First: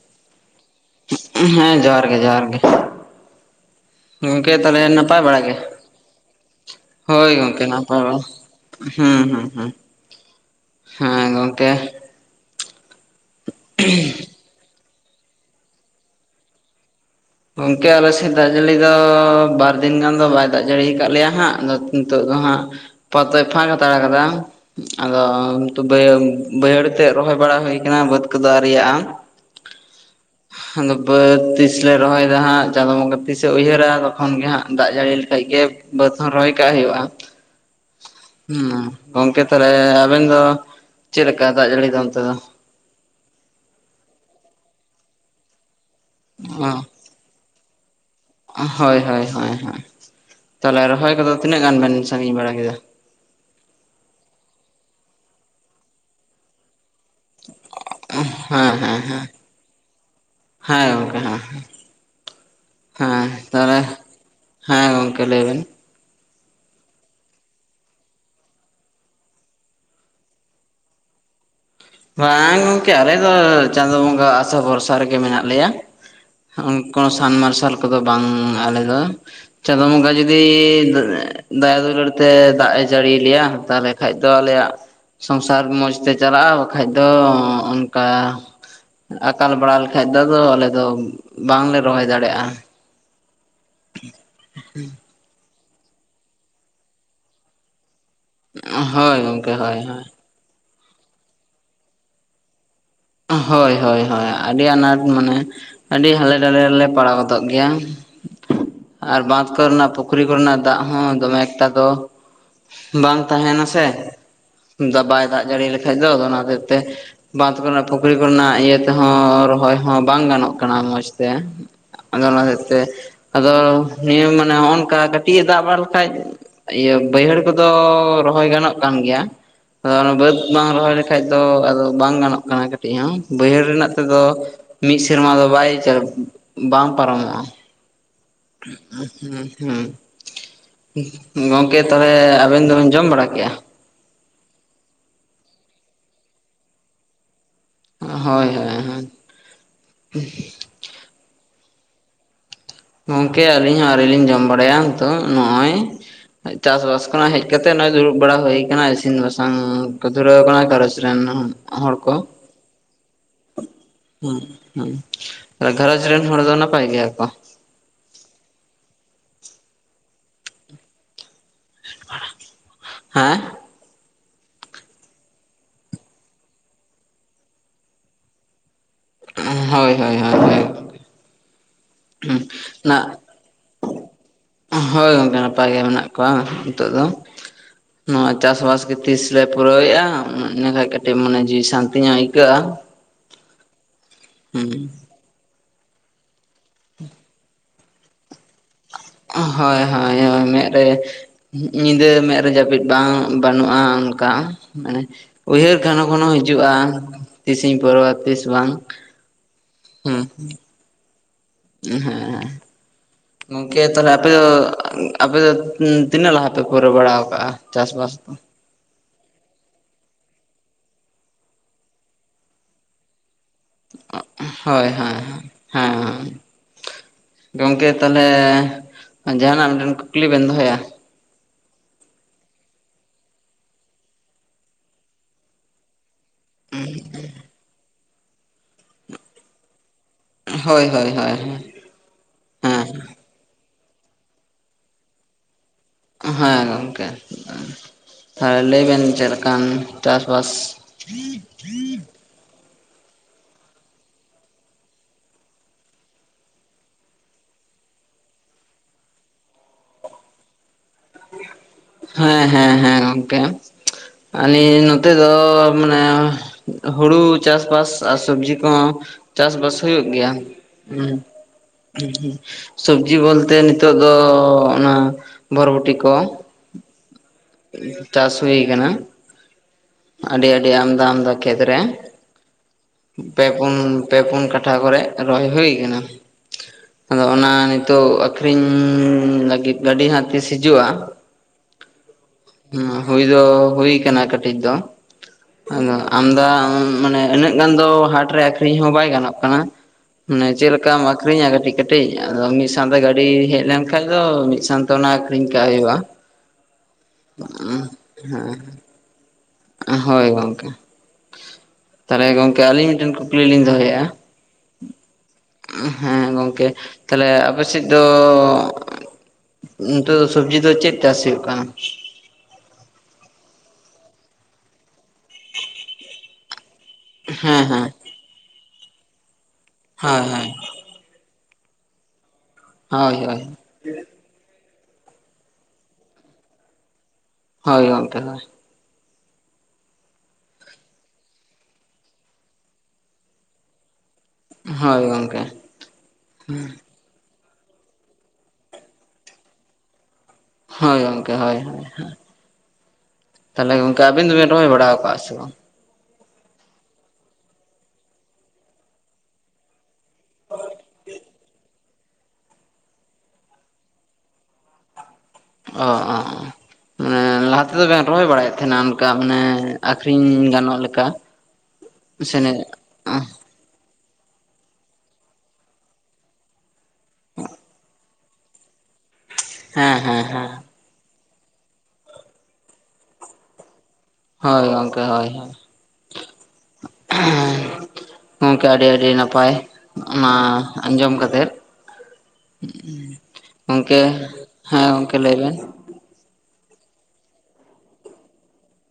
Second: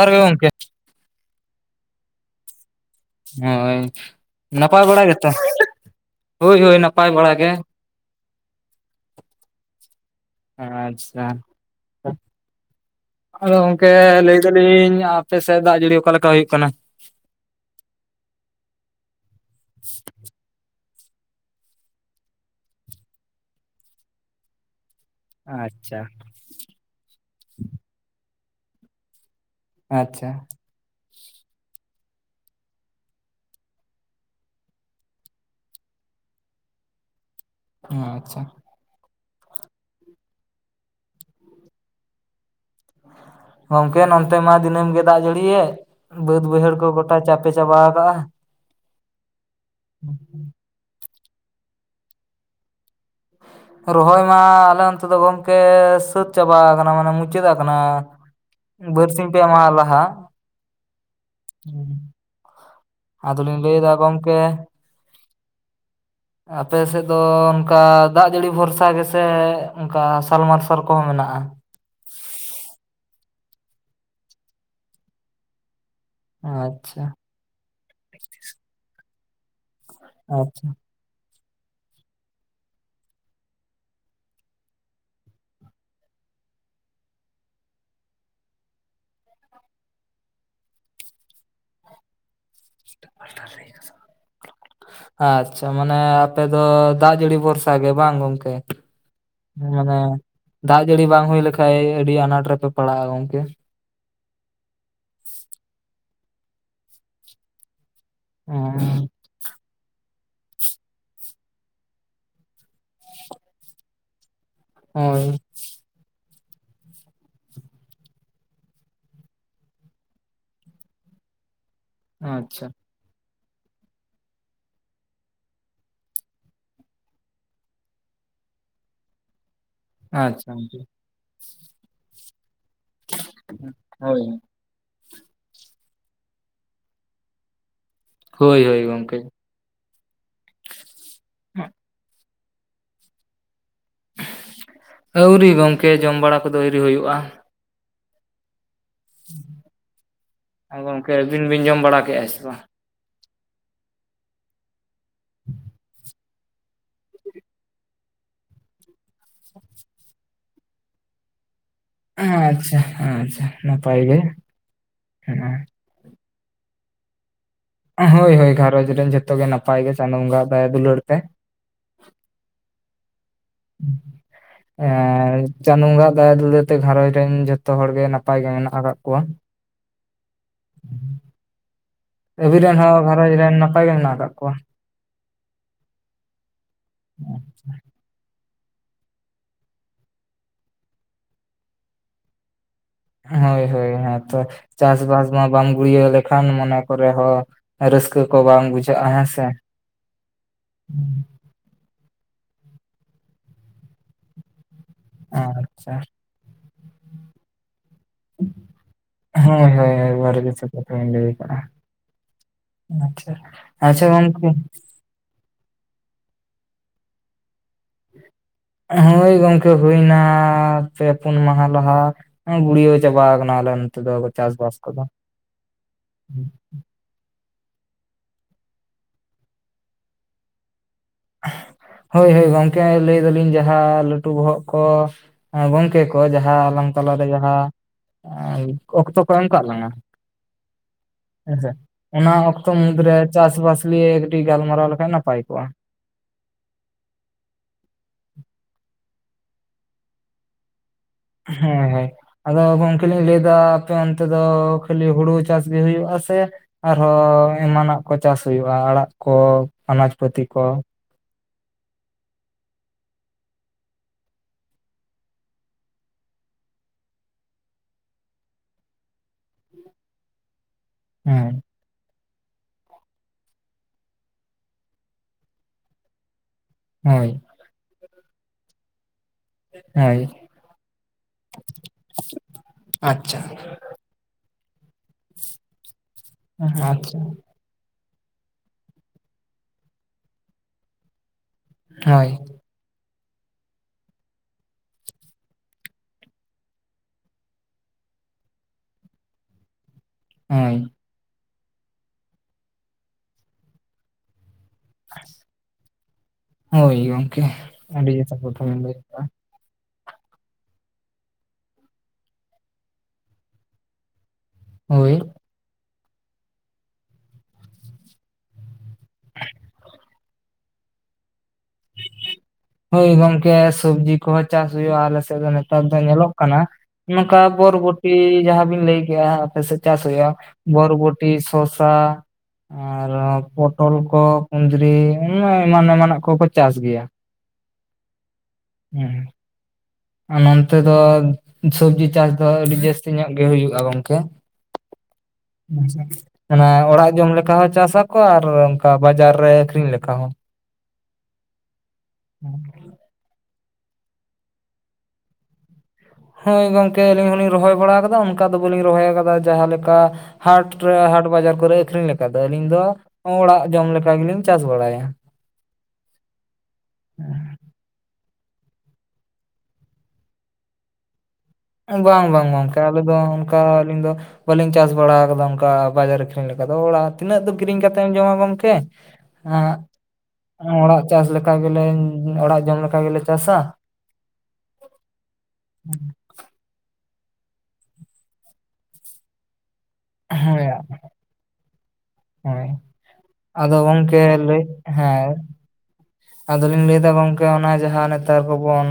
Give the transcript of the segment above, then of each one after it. ᱦᱟᱨ ᱜᱮ ᱜᱚᱝᱠᱮ᱾ ᱦᱮᱸ ᱡᱚᱦᱟᱨ ᱜᱮ ᱡᱚᱦᱟᱨ ᱜᱮ᱾ ᱦᱳᱭ ᱜᱚᱝᱠᱮ ᱛᱟᱞᱦᱮ ᱱᱟᱯᱟᱭ ᱵᱟᱲᱟ ᱜᱮ? ᱦᱳᱭ ᱦᱳᱭ ᱱᱟᱯᱟᱭ ᱵᱟᱲᱟ ᱦᱳᱭ ᱜᱮ ᱜᱚᱝᱠᱮ ᱱᱟᱯ ᱯᱟᱭ ᱵᱟᱲᱟ᱾ ᱦᱩᱸ ᱦᱩᱸ ᱦᱩᱸ᱾ ᱦᱮᱸ ᱟᱪᱪᱷᱟ᱾ ᱜᱚᱝᱠᱮ ᱟᱫᱚ ᱜᱚᱝᱠᱮ ᱞᱟᱹᱭ ᱫᱟᱞᱤᱧ ᱟᱯᱮ ᱥᱮᱫ ᱫᱟᱜ ᱡᱟᱹᱲᱤ ᱚᱠᱟᱞᱮᱠᱟ ᱦᱩᱭᱩᱜ ᱠᱟᱱᱟ? ᱜᱚᱝᱠᱮ ᱟᱞᱚ ᱥᱮᱫ ᱫᱟᱜ ᱡᱟᱲᱤ ᱫᱚ ᱵᱟᱨ ᱫᱤᱱ ᱜᱟᱱ ᱫᱚ ᱵᱟᱭ ᱫᱟᱜ ᱡᱟᱹᱲᱤ ᱠᱟᱜ ᱞᱮᱭᱟ ᱦᱟᱸᱜ, ᱟᱫᱚ ᱱᱤᱛᱚᱜ ᱫᱚ ᱦᱟᱸᱜ ᱯᱟᱛᱚᱭ ᱯᱷᱟᱸᱠ ᱦᱟᱛᱟᱲ ᱠᱟᱫᱟ᱾ ᱟᱫᱚ ᱱᱩᱛᱩ ᱟᱪᱪᱷᱟ ᱵᱟᱹᱭᱟᱢ ᱵᱟᱹᱭᱦᱟᱹᱲ ᱛᱮᱜ ᱨᱚᱦᱚᱭ ᱵᱟᱲᱟ ᱦᱳᱭ ᱠᱟᱱᱟ ᱵᱟᱹᱫᱽ ᱠᱚᱫᱚ ᱟᱣᱨᱤᱭᱟᱜᱼᱟ᱾ ᱟᱪᱪᱷᱟ᱾ ᱦᱟᱫᱚ ᱵᱟᱹᱫᱽ ᱛᱤᱥ ᱞᱮ ᱨᱚᱦᱚᱭᱫᱟ ᱦᱟᱸᱜ ᱪᱟᱸᱫᱚ ᱵᱚᱝᱜᱟ ᱛᱤᱥᱮ ᱩᱭᱦᱟᱹᱨᱟ ᱛᱚᱠᱷᱚᱱ ᱜᱮ ᱦᱟᱸᱜ ᱫᱟᱜ ᱡᱟᱹᱲᱤ ᱞᱮᱠᱷᱟᱡ ᱜᱮ ᱵᱟᱹᱫᱽ ᱦᱚᱸ ᱨᱚᱦᱚᱭ ᱠᱟᱜ ᱦᱳᱭᱳᱜᱼᱟ᱾ ᱦᱚᱸ ᱟᱪᱪᱷᱟ᱾ ᱦᱩᱸ ᱜᱚᱝᱠᱮ ᱛᱟᱦᱞᱮ ᱟᱵᱮᱱ ᱫᱚ ᱪᱮᱫ ᱞᱮᱠᱟ ᱫᱟᱜ ᱡᱟᱹᱲᱤ ᱫᱚ ᱚᱱᱛᱮ ᱫᱚ? ᱦᱚᱝᱠᱮ ᱱᱚᱱᱛᱮ ᱢᱟ ᱫᱤᱱᱟᱹᱢ ᱜᱮᱫᱟᱜ ᱡᱟᱹᱲᱤᱭᱮᱫ᱾ ᱵᱟᱹᱫᱽ ᱵᱟᱹᱭᱦᱟᱹᱲ ᱠᱚ ᱜᱚᱴᱟ ᱪᱟᱯᱮ ᱪᱟᱵᱟ ᱠᱟᱱᱟ᱾ ᱛᱟᱞᱦᱮ ᱨᱚᱦᱚᱭ ᱠᱚᱫᱚ ᱛᱤᱱᱟᱹᱜ ᱜᱟᱱ ᱵᱮᱱ ᱥᱟᱺᱜᱤᱧ ᱵᱟᱲᱟ ᱠᱮᱫᱟ ᱾ ᱨᱚᱦᱚᱭ ᱢᱟ ᱟᱞᱮ ᱚᱱᱛᱮ ᱫᱚ ᱜᱚᱢᱠᱮ ᱥᱟᱹᱛ ᱪᱟᱵᱟ ᱠᱟᱱᱟ ᱢᱟᱱᱮ ᱢᱩᱪ ᱪᱮᱫᱟ ᱠᱟᱱᱟ ᱦᱮᱸ ᱦᱮᱸ ᱦᱮᱸ ᱵᱟᱹᱨᱥᱤᱝ ᱯᱮ ᱢᱟᱦᱟ ᱞᱟᱦᱟ ᱾ ᱦᱮᱸ ᱜᱚᱢᱠᱮ ᱦᱮᱸ ᱦᱮᱸ ᱟᱫᱚᱞᱤᱧ ᱛᱟᱦᱚᱞᱮ ᱞᱟᱹᱭᱫᱟ ᱜᱚᱢᱠᱮ ᱾ ᱦᱮᱸ ᱞᱟᱹᱭ ᱜᱚᱝᱠᱮ ᱵᱤᱱ ᱟᱯᱮ ᱥᱮᱜ ᱫᱚ ᱚᱱᱠᱟ ᱫᱟᱜ ᱡᱟᱹᱲᱤ ᱵᱷᱚᱨᱥᱟ ᱜᱮᱥᱮ ᱚᱱᱠᱟ ᱥᱟᱞᱢᱟᱨᱥᱟᱞ ᱠᱚᱦᱚᱸ ᱢᱮᱱᱟᱜᱼᱟ ᱾ ᱵᱟᱝ ᱜᱚᱝᱠᱮ ᱟᱞᱮ ᱫᱚ ᱪᱟᱸᱫᱳ ᱵᱚᱸᱜᱟ ᱟᱥᱟ ᱵᱷᱚᱨᱥᱟ ᱨᱮᱜᱮ ᱢᱮᱱᱟᱜ ᱞᱮᱭᱟ ᱾ ᱟᱪᱪᱷᱟ ᱳᱝᱠᱳᱱᱳ ᱥᱟᱱ ᱢᱟᱨᱥᱟᱞ ᱠᱚᱫᱚ ᱵᱟᱝ ᱟᱞᱮ ᱫᱚ ᱪᱟᱸᱫᱳ ᱵᱚᱸᱜᱟ ᱡᱩᱫᱤ ᱟᱪᱪᱷᱟ ᱫᱟᱭᱟ ᱫᱩᱞᱟᱹᱲ ᱛᱮ ᱫᱟᱜ ᱮ ᱡᱟᱹᱲᱤ ᱞᱮᱭᱟ ᱛᱟᱦᱮᱞᱮ ᱠᱷᱟᱱ ᱫᱚ ᱟᱞᱮᱭᱟᱜ ᱥᱚᱝᱥᱟᱨ ᱢᱚᱡᱽ ᱛᱮ ᱪᱟᱞᱟᱜᱼᱟ ᱵᱟᱠᱷᱟᱡ ᱫᱚ ᱚᱱᱠᱟ ᱟᱠᱟᱞ ᱵᱟᱲᱟ ᱞᱮᱠᱷᱟᱡ ᱫ ᱟᱞᱮ ᱫᱚ ᱵᱟᱝᱞᱮ ᱨᱚᱦᱚᱭ ᱫᱟᱲᱮᱭᱟᱜᱼᱟ [unintelligible] ᱦᱩ ᱟᱪᱪᱷᱟ ᱢᱟᱱᱮ ᱟᱯᱮ ᱫᱚ ᱫᱟᱜ ᱡᱟᱹᱲᱤ ᱵᱷᱚᱨᱥᱟ ᱜᱮ ᱵᱟᱝ ᱜᱚᱝᱠᱮ? ᱦᱳᱭ ᱜᱚᱢᱠᱮ ᱦᱳᱭ ᱢᱟᱱᱮ ᱦᱳᱭ ᱫᱟᱜ ᱡᱟᱹᱲᱤ ᱵᱟᱝ ᱦᱩᱭ ᱞᱮᱠᱷᱟᱡ ᱟᱹᱰᱤ ᱟᱱᱟᱴ ᱨᱮᱯᱮ ᱯᱟᱲᱟᱜᱼᱟ ᱜᱚᱝᱠᱮ ᱦᱳᱭ ᱦᱳᱭ ᱦᱳᱭ ᱟᱹᱰᱤ ᱟᱱᱟᱴ ᱢᱟᱱᱮ ᱟᱹᱰᱤ ᱦᱟᱞ ᱟᱞᱮᱞᱮ ᱯᱟᱲᱟᱣ ᱜᱚᱫᱚᱜ ᱜᱮᱭᱟ ᱦ ᱟᱨ ᱵᱟᱸᱫᱽᱷ ᱠᱚᱨᱮᱱᱟᱜ ᱯᱩᱠᱷᱨᱤ ᱠᱚᱨᱮᱱᱟᱜ ᱫᱟᱜ ᱦᱚᱸ ᱫᱚᱢᱮ ᱮᱠᱴᱟ ᱫᱚ ᱵᱟᱝ ᱛᱟᱦᱮᱱᱟ ᱥᱮ ᱫ ᱵᱟᱭ ᱦᱳᱭ ᱫᱟᱜ ᱡᱟᱲᱤ ᱞᱮᱠᱷᱟᱱᱡ ᱫᱚ ᱟ ᱚᱱᱟ ᱦᱚᱛ ᱛᱮ ᱵᱟᱸᱫ ᱠᱚᱨᱮ ᱯᱩᱠᱷᱨᱤ ᱠᱚᱨᱮᱱᱟᱜ ᱤᱭᱟᱹ ᱛᱮᱦᱚᱸ ᱨᱚᱦᱚᱭ ᱦᱚᱸ ᱵᱟᱝ ᱜᱟᱱᱚᱜ ᱠᱟᱱᱟ ᱢᱚᱸᱡᱽᱛᱮ ᱟᱫᱚ ᱚᱱᱟ ᱦᱚᱛᱮᱜ ᱟᱪᱪᱷᱟ ᱛᱮ ᱟᱫᱚ ᱱᱤᱭᱟᱹ ᱢᱟᱱᱮ ᱱᱚᱜᱼᱚ ᱱᱚᱝᱠᱟ ᱠᱟᱹᱴᱤᱡ ᱮ ᱫᱟᱜ ᱵᱟᱲᱟ ᱞᱮᱠᱷᱟᱡ ᱤᱭᱟᱹ ᱵᱟᱹᱭᱦᱟᱹᱲ ᱠᱚᱫᱚ ᱨᱚᱦᱚᱭ ᱜᱟᱱᱚᱜ ᱠᱟᱱ ᱜᱮᱭᱟ ᱟᱫᱚ ᱚᱱᱟ ᱵᱟᱹᱫᱽ ᱟᱪᱪᱷᱟ ᱵᱟᱝ ᱨᱚᱦᱚᱭ ᱞᱮᱠᱷᱷᱟᱡ ᱫᱚ ᱟᱫᱚ ᱵᱟᱝ ᱜᱟᱱᱚᱜ ᱠᱟᱱᱟ ᱠᱟᱹᱴᱤᱡ ᱦᱚᱸ ᱵᱟᱹᱭᱦᱟᱹᱲ ᱨᱮᱱᱟᱜ ᱛᱮᱫᱚ ᱦᱳᱭ ᱢᱤᱫ ᱥᱮᱨᱢᱟ ᱫᱚ ᱵᱟᱭ ᱵᱟᱝ ᱯᱟᱨᱚᱢᱚᱜᱼᱟ ᱦᱳᱭ ᱦᱳᱭ ᱜᱚᱝᱠᱮ ᱦᱮᱸ ᱦᱩᱸ ᱜᱚᱝᱠᱮ ᱛᱟᱦᱚᱞᱮ, ᱟᱵᱮᱱ ᱫᱚᱵᱤᱱ ᱡᱚᱢ ᱵᱟᱲᱟ ᱠᱮᱜᱼᱟ? ᱟᱹᱣᱨᱤ ᱜᱚᱝᱠᱮ ᱡᱚᱢ ᱵᱟᱲᱟ ᱠᱚᱫᱚ ᱟᱹᱣᱨᱤ ᱦᱩᱭᱩᱜᱼᱟ ᱦᱳᱭ ᱦᱳᱭ ᱦᱳᱭ ᱟᱜᱚᱝᱠᱮ, ᱟᱹᱵᱤᱱ ᱵᱤᱱ ᱡᱚᱢ ᱵᱟᱲᱟ ᱠᱮᱫᱼᱟ ᱥᱮ ᱵᱟᱝ? ᱜᱚᱝᱠᱮ ᱟᱹᱞᱤᱧ ᱦᱚᱸ ᱟᱹᱣᱨᱤ ᱞᱤᱧ ᱡᱚᱢ ᱵᱟᱲᱟᱭᱟ ᱛᱚ ᱱᱚᱜᱼᱚᱭ ᱪᱟᱥ ᱵᱟᱥ ᱠᱷᱚᱱᱟᱜ ᱦᱮᱡ ᱠᱟᱛᱮᱜ ᱱᱚᱜᱚᱭ ᱫᱩᱲᱩᱵ ᱵᱟᱲᱟ ᱦᱩᱭᱩ ᱟᱠᱟᱱᱟ ᱤᱥᱤᱱ ᱵᱟᱥᱟᱝ ᱠᱚ ᱫᱷᱩᱨᱟᱹᱣ ᱟᱠᱟᱱᱟ ᱜᱷᱟᱨᱚᱡᱽ ᱨᱮᱱ ᱦᱚᱸ ᱟᱪᱪᱷᱟ ᱟᱪᱪᱷᱟ ᱱᱟᱯᱟᱭ ᱜᱮ ᱦᱮᱸ ᱜᱷᱟᱨᱡᱽ ᱨᱮᱱ ᱦᱚᱲ ᱫᱚ ᱱᱟᱯᱟᱭ ᱜᱮᱭᱟ ᱠᱚ? ᱦᱳᱭ ᱦᱳᱭ ᱜᱷᱟᱨᱚᱸᱡᱽ ᱨᱮᱱ ᱡᱚᱛᱚ ᱜᱮ ᱱᱟᱯᱟᱭ ᱜᱮ, ᱪᱟᱸᱫᱚ ᱵᱚᱸᱜᱟᱣᱟᱜ ᱫᱚᱟᱭ ᱫᱩᱞᱟᱹᱲ ᱛᱮ ᱦᱮᱸ? [inaudible] ᱮ ᱪᱟᱸᱫᱳ‌ ᱵᱚᱸᱜᱟᱣᱟᱜ ᱫᱟᱭᱟ ᱫᱩᱞᱟᱹᱲ ᱛᱮ ᱜᱷᱟᱨᱚᱧᱡᱽ ᱨᱮᱱ ᱡᱷᱚᱛᱚ ᱦᱚᱲ ᱜᱮ ᱱᱟᱯᱟᱭ ᱜᱮ ᱢᱮᱱᱟᱜ ᱟᱠᱟᱫ ᱠᱚᱣᱟ ᱦᱳᱭ ᱦᱳᱭ ᱦᱳᱭ ᱦᱳᱭ ᱟᱵᱤᱨ ᱨᱮᱱ ᱱᱟ ᱦᱚᱸ ᱜᱷᱟᱨᱚᱸᱧᱡᱽ ᱨᱮᱱ ᱱᱟᱯᱟᱭ ᱜᱮ ᱢᱮᱱᱟᱜ ᱟᱠᱟᱟᱜ ᱠᱚᱣᱟ? ᱦᱳᱭ ᱜᱚᱝᱠᱮ ᱱᱟᱯᱟᱭ ᱜᱮ ᱢᱮᱱᱟᱜ ᱠᱚᱣᱟ ᱱᱤᱛᱳᱜ ᱫᱚ [unintelligible] ᱱᱚᱣᱟ ᱪᱟᱥᱵᱟᱥ ᱜᱮ ᱛᱤᱥᱞᱮ ᱯᱩᱨᱟᱹᱣᱮᱫᱼᱟ ᱤᱱᱟᱹᱠᱷᱟᱱ ᱠᱟᱹᱴᱤᱡ ᱢᱚᱱᱮ ᱡᱤᱣᱤ ᱥᱟᱱᱛᱤ ᱧᱚᱜ ᱟᱹᱭᱠᱟᱹᱜᱼᱟ ᱦᱳᱭ ᱦᱳᱭ ᱦᱸ ᱛᱚ ᱦᱩᱸ ᱪᱟᱥᱵᱟᱥ ᱢᱟ ᱵᱟᱢ ᱜᱩᱲᱭᱟᱹᱣ ᱞᱮᱠᱷᱟᱱ ᱢᱚᱱᱮ ᱠᱚᱨᱮ ᱦᱚᱸ ᱨᱟᱹᱥᱠᱟᱹ ᱠᱚ ᱵᱟᱝ ᱵᱩᱡᱷᱟᱹᱜᱼᱟ ᱦᱮᱸ ᱥᱮ ᱦᱳᱭ ᱦᱳᱭ ᱦᱳᱭ ᱢᱮᱫ ᱨᱮ ᱢᱤᱫ ᱧᱤᱫᱟᱹ ᱢᱮᱫ ᱨᱮ ᱡᱟᱹᱯᱤᱫ ᱵᱟᱝ ᱵᱟᱹᱱᱩᱜᱼᱟ ᱚᱱᱠᱟ, ᱢᱟᱱᱮ ᱩᱭᱦᱟᱹᱨ ᱟᱪᱪᱷᱟ ᱜᱷᱟᱱ ᱜᱷᱚᱱ ᱦᱤᱡᱩᱜᱼᱟ ᱛᱤᱥᱤᱧ ᱯᱩᱨᱟ. ᱣᱟ ᱾ ᱛᱤᱥ ᱵᱟᱝ, ᱦᱳᱭ ᱦᱳᱭ ᱦᱩᱸ [inaudible] ᱦᱮᱸ ᱦᱮᱸ ᱟᱪᱪᱷᱟ ᱜᱚᱢᱠᱮ ᱟᱪᱪᱷᱟ ᱛᱟᱦᱚᱞᱮ ᱟᱯᱮ ᱫᱚ ᱜᱚᱝᱠᱮ ᱟᱯᱮ ᱫᱚ ᱛᱤᱱᱟᱹᱜ ᱞᱟᱦᱟ ᱯᱮ ᱯᱩᱨᱟᱹᱣ ᱵᱟᱲᱟ ᱠᱟᱟᱜᱼᱟ ᱪᱟᱥ ᱵᱟᱥ ᱫᱚ? ᱦᱳᱭ ᱜᱚᱝᱠᱮ ᱦᱩᱭᱱᱟ ᱯᱮ ᱯᱩᱱ ᱢᱟᱦᱟ ᱞᱟᱦᱟ ᱾ ᱜᱩᱲᱭᱟᱹᱣ ᱪᱟᱵᱟᱣ ᱠᱟᱱᱟᱞᱮ᱾ ᱱᱚᱛᱮ ᱫᱚ ᱪᱟᱥᱵᱟᱥ ᱦᱳᱭ ᱠᱚᱫᱚ ᱦᱳᱭ ᱦᱮᱸ ᱜᱚᱝᱠᱮ, ᱛᱟᱦᱚᱞᱮ ᱡᱟᱦᱟᱱᱟᱜ ᱢᱤᱫᱴᱮᱱ ᱠᱩᱠᱩᱞᱤ ᱵᱮᱱ ᱫᱚᱦᱚᱭᱟ? ᱦᱳᱭ ᱦᱳᱭ ᱜᱚᱝᱠᱮ ᱞᱟᱹᱭ ᱫᱟᱞᱤᱧ ᱡᱟᱦᱟᱸ ᱞᱟᱹᱴᱩ ᱵᱚᱦᱚᱜ ᱠᱚ ᱜᱚᱝᱠᱮ ᱠᱚ ᱡᱟᱦᱟᱸ ᱟᱞᱟᱝ ᱛᱟᱞᱟᱨᱮ ᱡᱟᱦᱟᱸ ᱚᱠᱛᱚ ᱠᱚ ᱮᱢ ᱠᱟᱜ ᱞᱟᱝᱟ ᱦᱳᱭ ᱦᱳᱭ ᱦᱳᱭ ᱦᱮᱸᱥᱮ ᱦᱮ ᱚᱱᱟ ᱚᱠᱛᱚ ᱢᱩᱫᱽᱨᱮ ᱪᱟᱥ ᱵᱟᱥ ᱞᱤᱭᱮ ᱠᱟᱹᱴᱤᱜ ᱜᱟᱞᱢᱟᱨᱟᱣ ᱞᱮᱠᱷᱟᱡ ᱱᱟᱯᱟᱭ ᱠᱚᱜᱼᱟ᱾ ᱦᱮᱸ ᱜᱚᱢᱠᱮ ᱛᱟᱦᱚᱞᱮ ᱞᱟᱹᱭ ᱵᱮᱱ ᱪᱮᱫ ᱞᱮᱠᱟᱱ ᱪᱟᱥᱵᱟᱥ [inaudible] ᱟᱫᱚ ᱜᱚᱝᱠᱮ ᱞᱤᱧ ᱞᱟᱹᱭ ᱫᱟ ᱟᱯᱮ ᱚᱱᱛᱮ ᱫᱚ ᱠᱷᱟᱹᱞᱤ ᱦᱩᱲᱩ ᱪᱟᱥ ᱜᱮ ᱦᱩᱭᱩᱜ-ᱟ ᱥᱮ ᱟᱨᱦᱚᱸ ᱮᱢᱟᱱᱟᱜ ᱠᱚ ᱪᱟᱥ ᱦᱩᱭᱩᱜᱼᱟ ᱟᱲᱟᱜ ᱠᱚ ᱟᱱᱟᱡᱯᱟᱹᱛᱤ ᱠᱚ? ᱦᱮᱸ ᱦᱮᱸ ᱦᱮᱸ ᱜᱚᱝᱠᱮ᱾ [inaudible] ᱱᱚᱛᱮ ᱫᱚ ᱢᱟᱱᱮ ᱦᱩᱲᱩ ᱪᱟᱥᱵᱟᱥ ᱟᱨ ᱥᱚᱵᱡᱤ ᱠᱚᱦᱚᱸ ᱪᱟᱥᱵᱟᱥ ᱦᱩᱭᱩᱜ ᱜᱮᱭᱟ᱾ ᱦᱮᱸ [inaudible] ᱥᱚᱵᱡᱤ ᱵᱚᱞᱛᱮ ᱱᱤᱛᱚᱜ ᱫᱚ ᱚᱱᱟ ᱵᱚᱨᱵᱚᱴᱤ ᱠᱚ, ᱦᱳᱭ᱾ ᱪᱟᱥ ᱦᱩᱭ ᱠᱟᱱᱟ, ᱦᱳᱭ ᱟᱰᱤ ᱟᱰᱤ ᱟᱢᱫᱟ ᱟᱢᱫᱟ ᱠᱷᱮᱛᱨᱮ ᱟᱪᱪᱷᱟ ᱯᱮ ᱯᱩᱱ ᱯᱮ ᱯᱩᱱ ᱠᱟᱴᱷᱟ ᱠᱚᱨᱮ ᱨᱚᱦᱚᱭ ᱦᱩᱭ ᱠᱟᱱᱟ ᱟᱪᱪᱷᱟ ᱟᱫᱚ ᱚᱱᱟ ᱱᱤᱛᱳᱜ ᱟᱠᱷᱨᱤᱧ ᱞᱟᱹᱜᱤᱫ ᱜᱟᱹᱰᱤ ᱦᱟᱜ ᱛᱤᱥ ᱦᱤᱡᱩᱜᱼᱟ, ᱦᱳᱭ ᱾ ᱦᱮᱸ ᱦᱳᱭ ᱫᱚ ᱦᱳᱭ ᱠᱟᱱᱟ ᱠᱟᱴᱤᱡ ᱫᱚ, ᱟᱫᱚ ᱟᱢᱫᱟ ᱢᱟᱱᱮ ᱩᱱᱟᱹᱜ ᱜᱟᱱ ᱫᱚ ᱦᱟᱴᱨᱮ ᱟᱠᱷᱨᱤᱧ ᱦᱚᱸ ᱵᱟᱭ ᱜᱟᱱᱚᱜ ᱠᱟᱱᱟ᱾ ᱢᱟᱱᱮ ᱪᱮᱜ ᱦᱳᱭ ᱞᱮᱠᱟᱢ ᱟᱠᱷᱨᱤᱧᱟ ᱠᱟᱹᱴᱤᱡ ᱠᱟᱹᱴᱤᱡ ᱟᱫᱚ ᱢᱤᱫ ᱥᱟᱶᱛᱮ ᱜᱟᱹᱰᱤ ᱦᱮᱡ ᱞᱮᱱᱠᱷᱟᱱᱡ ᱫᱚ ᱢᱤᱫ ᱥᱟᱶ ᱛᱚ ᱚᱱᱟ ᱟᱠᱷᱨᱤᱧ ᱠᱟᱜ ᱦᱩᱭᱩᱜᱼᱟ᱾ ᱦᱳᱭ ᱜᱚᱢᱠᱮ ᱟᱰᱤ ᱡᱚᱛᱷᱟᱛ ᱠᱟᱛᱷᱟ ᱵᱮᱱ ᱞᱟᱹᱭ ᱠᱟᱜᱼᱟ ᱾ ᱦᱳᱭ ᱜᱚᱝᱠᱮ ᱛᱟᱦᱚᱞᱮ ᱜᱚᱝᱠᱮ ᱟᱹᱞᱤᱧ ᱢᱤᱫᱴᱮᱱ ᱠᱩᱠᱞᱤ ᱞᱤᱧ ᱫᱚᱦᱚᱭᱮᱜᱼᱟ᱾ ᱦᱳᱭ ᱾ ᱦᱮᱸ ᱜᱚᱝᱠᱮ ᱛᱟᱦᱚᱞᱮ ᱟᱯᱮ ᱥᱮᱫ ᱫᱚ ᱱᱤᱛᱚᱜ ᱫᱚ ᱥᱚᱵᱡᱤ ᱫᱚ ᱪᱮᱫ ᱪᱟᱥ ᱦᱩᱭᱩᱜ ᱠᱟᱱᱟ? ᱦᱳᱭ ᱜᱚᱢᱠᱮ ᱥᱚᱵᱡᱤ ᱠᱚᱦᱚᱸ ᱪᱟᱥ ᱦᱩᱭᱩᱜᱼᱟ ᱟᱞᱮ ᱥᱮᱫ ᱫᱚ ᱱᱮᱛᱟᱨ ᱫᱚ ᱧᱮᱞᱚᱜ ᱠᱟᱱᱟ ᱱᱚᱝᱠᱟ ᱦᱮᱸ ᱦᱮᱸ ᱵᱚᱨᱵᱚᱴᱤ ᱡᱟᱦᱟ ᱵᱤᱱ ᱞᱟᱹᱭ ᱠᱮᱜᱼᱟ ᱟᱯᱮ ᱥᱮᱫ ᱪᱟᱥ ᱦᱩᱭᱩᱜᱼᱟ, ᱦᱳᱭ ᱵᱚᱨᱵᱚᱴᱤ ᱥᱚᱥᱟ ᱦᱳᱭ ᱟᱨᱚ ᱦᱳᱭ ᱯᱚᱴᱚᱞ ᱠᱚ ᱠᱩᱸᱫᱽᱨᱤ [inaudible] ᱮᱢᱟᱱ ᱮᱢᱟᱱᱟᱜ ᱠᱚᱠᱚ ᱪᱟᱥ ᱜᱮᱭᱟ᱾ ᱦᱳᱭ ᱜᱚᱢᱠᱮ ᱦᱳᱭ᱾ ᱦᱩᱸ᱾ ᱱᱚᱱᱛᱮ ᱫᱚ ᱥᱚᱵᱡᱤ ᱪᱟᱥ ᱫᱚ ᱟᱹᱰᱤ ᱡᱟᱹᱥᱛᱤ ᱧᱚᱜ ᱜᱮ ᱦᱩᱭᱩᱜᱼᱟ ᱜᱚᱝᱠᱮ᱾ ᱦᱳᱭ ᱜᱚᱝᱠᱮ ᱟᱪᱪᱷᱟ ᱚᱱᱮ ᱚᱲᱟᱜ ᱡᱚᱢ ᱞᱮᱠᱟ ᱦᱚᱸ ᱪᱟᱥᱟ ᱠᱚᱣᱟ ᱟᱨ ᱚᱱᱠᱟ ᱵᱟᱡᱟᱨ ᱨᱮ ᱟᱹᱠᱷᱨᱤᱧ ᱞᱮᱠᱟ ᱦᱚᱸ᱾ ᱦᱳᱭ ᱜᱚᱝᱠᱮ ᱦᱳᱭ ᱦᱳᱭ ᱛᱟᱦᱞᱮ ᱜᱚᱢᱠᱮ ᱟᱵᱤᱱ ᱫᱚᱵᱤᱱ ᱨᱚᱦᱚᱭ ᱵᱟᱲᱟᱣ ᱠᱟᱜᱼᱟ ᱥᱮ ᱵᱟᱝ? ᱦᱳᱭ ᱜᱚᱝᱠᱮ ᱟᱹᱞᱤᱧ ᱦᱚᱞᱤᱧ ᱨᱚᱦᱚᱭ ᱵᱟᱲᱟ ᱠᱟᱫᱟ ᱚᱱᱠᱟ ᱫᱚ ᱵᱟᱹᱞᱤᱧ ᱨᱚᱦᱚᱭ ᱠᱟᱫᱟ ᱡᱟᱦᱟᱸ ᱞᱮᱠᱟ ᱦᱟᱴ ᱨᱮ ᱦᱟᱴ ᱵᱟᱡᱟᱨ ᱠᱚᱨᱮ ᱟᱹᱠᱷᱨᱤᱧ ᱞᱮᱠᱟ ᱫᱚ ᱟᱹᱞᱤᱧ ᱫᱚ ᱚᱲᱟᱜ ᱡᱚᱢ ᱞᱮᱠᱟ ᱜᱮᱞᱤᱧ ᱪᱟᱥ ᱵᱟᱲᱟᱭᱟ᱾ ᱚ ᱚ ᱚ᱾ ᱢᱟᱱᱮ ᱞᱟᱦᱟ ᱛᱮᱫᱚ ᱵᱮᱱ ᱨᱚᱦᱚᱭ ᱵᱟᱲᱟᱭᱮᱜ ᱛᱟᱦᱮᱸᱱᱟ ᱚᱱᱠᱟ ᱢᱟᱱᱮ ᱟᱠᱷᱨᱤᱧ ᱜᱟᱱᱚᱜ ᱞᱮᱠᱟ᱾ ᱵᱟᱝ ᱥᱮ ᱵᱟᱝ ᱜᱚᱝᱠᱮ ᱟᱞᱮ ᱫᱚ ᱦᱮᱸ ᱚᱱᱠᱟ ᱟᱹᱞᱤᱧ ᱫᱚ ᱵᱟᱞᱤᱧ ᱪᱟᱥ ᱵᱟᱲᱟ ᱠᱟᱫᱟ ᱚᱱᱠᱟ ᱵᱟᱡᱟᱨ ᱞᱮᱠᱟ ᱫᱚ ᱚᱲᱟᱜ ᱛᱤᱱᱟᱹᱜ ᱫᱚ ᱠᱤᱨᱤᱧ ᱠᱟᱛᱮᱢ ᱡᱚᱢᱟ ᱜᱚᱢᱠᱮ ᱦᱮᱸ ᱦᱮᱸ ᱟᱸᱜ ᱚᱲᱟᱜ ᱪᱟᱥ ᱞᱮᱠᱟ ᱜᱮᱞᱮᱧ ᱚᱲᱟᱜ ᱡᱚᱢ ᱞᱮᱠᱟ ᱜᱮᱞᱮ ᱪᱟᱥᱟ᱾ ᱦᱳᱭ ᱜᱚᱢᱠᱮ ᱦᱳᱭ ᱦᱳᱭ᱾ ᱜᱚᱢᱠᱮ ᱟᱰᱤ ᱟᱰᱤ ᱱᱟᱯᱟᱭ᱾ ᱚᱱᱟ ᱦᱳᱭ ᱟᱸᱡᱚᱢ ᱠᱟᱛᱮᱫ᱾ ᱦᱳᱭ ᱜᱚᱝᱠᱮ ᱦᱮᱸ ᱜᱚᱝᱠᱮ ᱞᱟᱹᱭ ᱵᱮᱱ᱾ ᱟᱫᱚᱞᱤᱧ ᱞᱟᱹᱭ ᱫᱟ ᱜᱚᱝᱠᱮ ᱚᱱᱟ ᱡᱟᱸᱦᱟ ᱱᱮᱛᱟᱨ ᱠᱚᱵᱚᱱ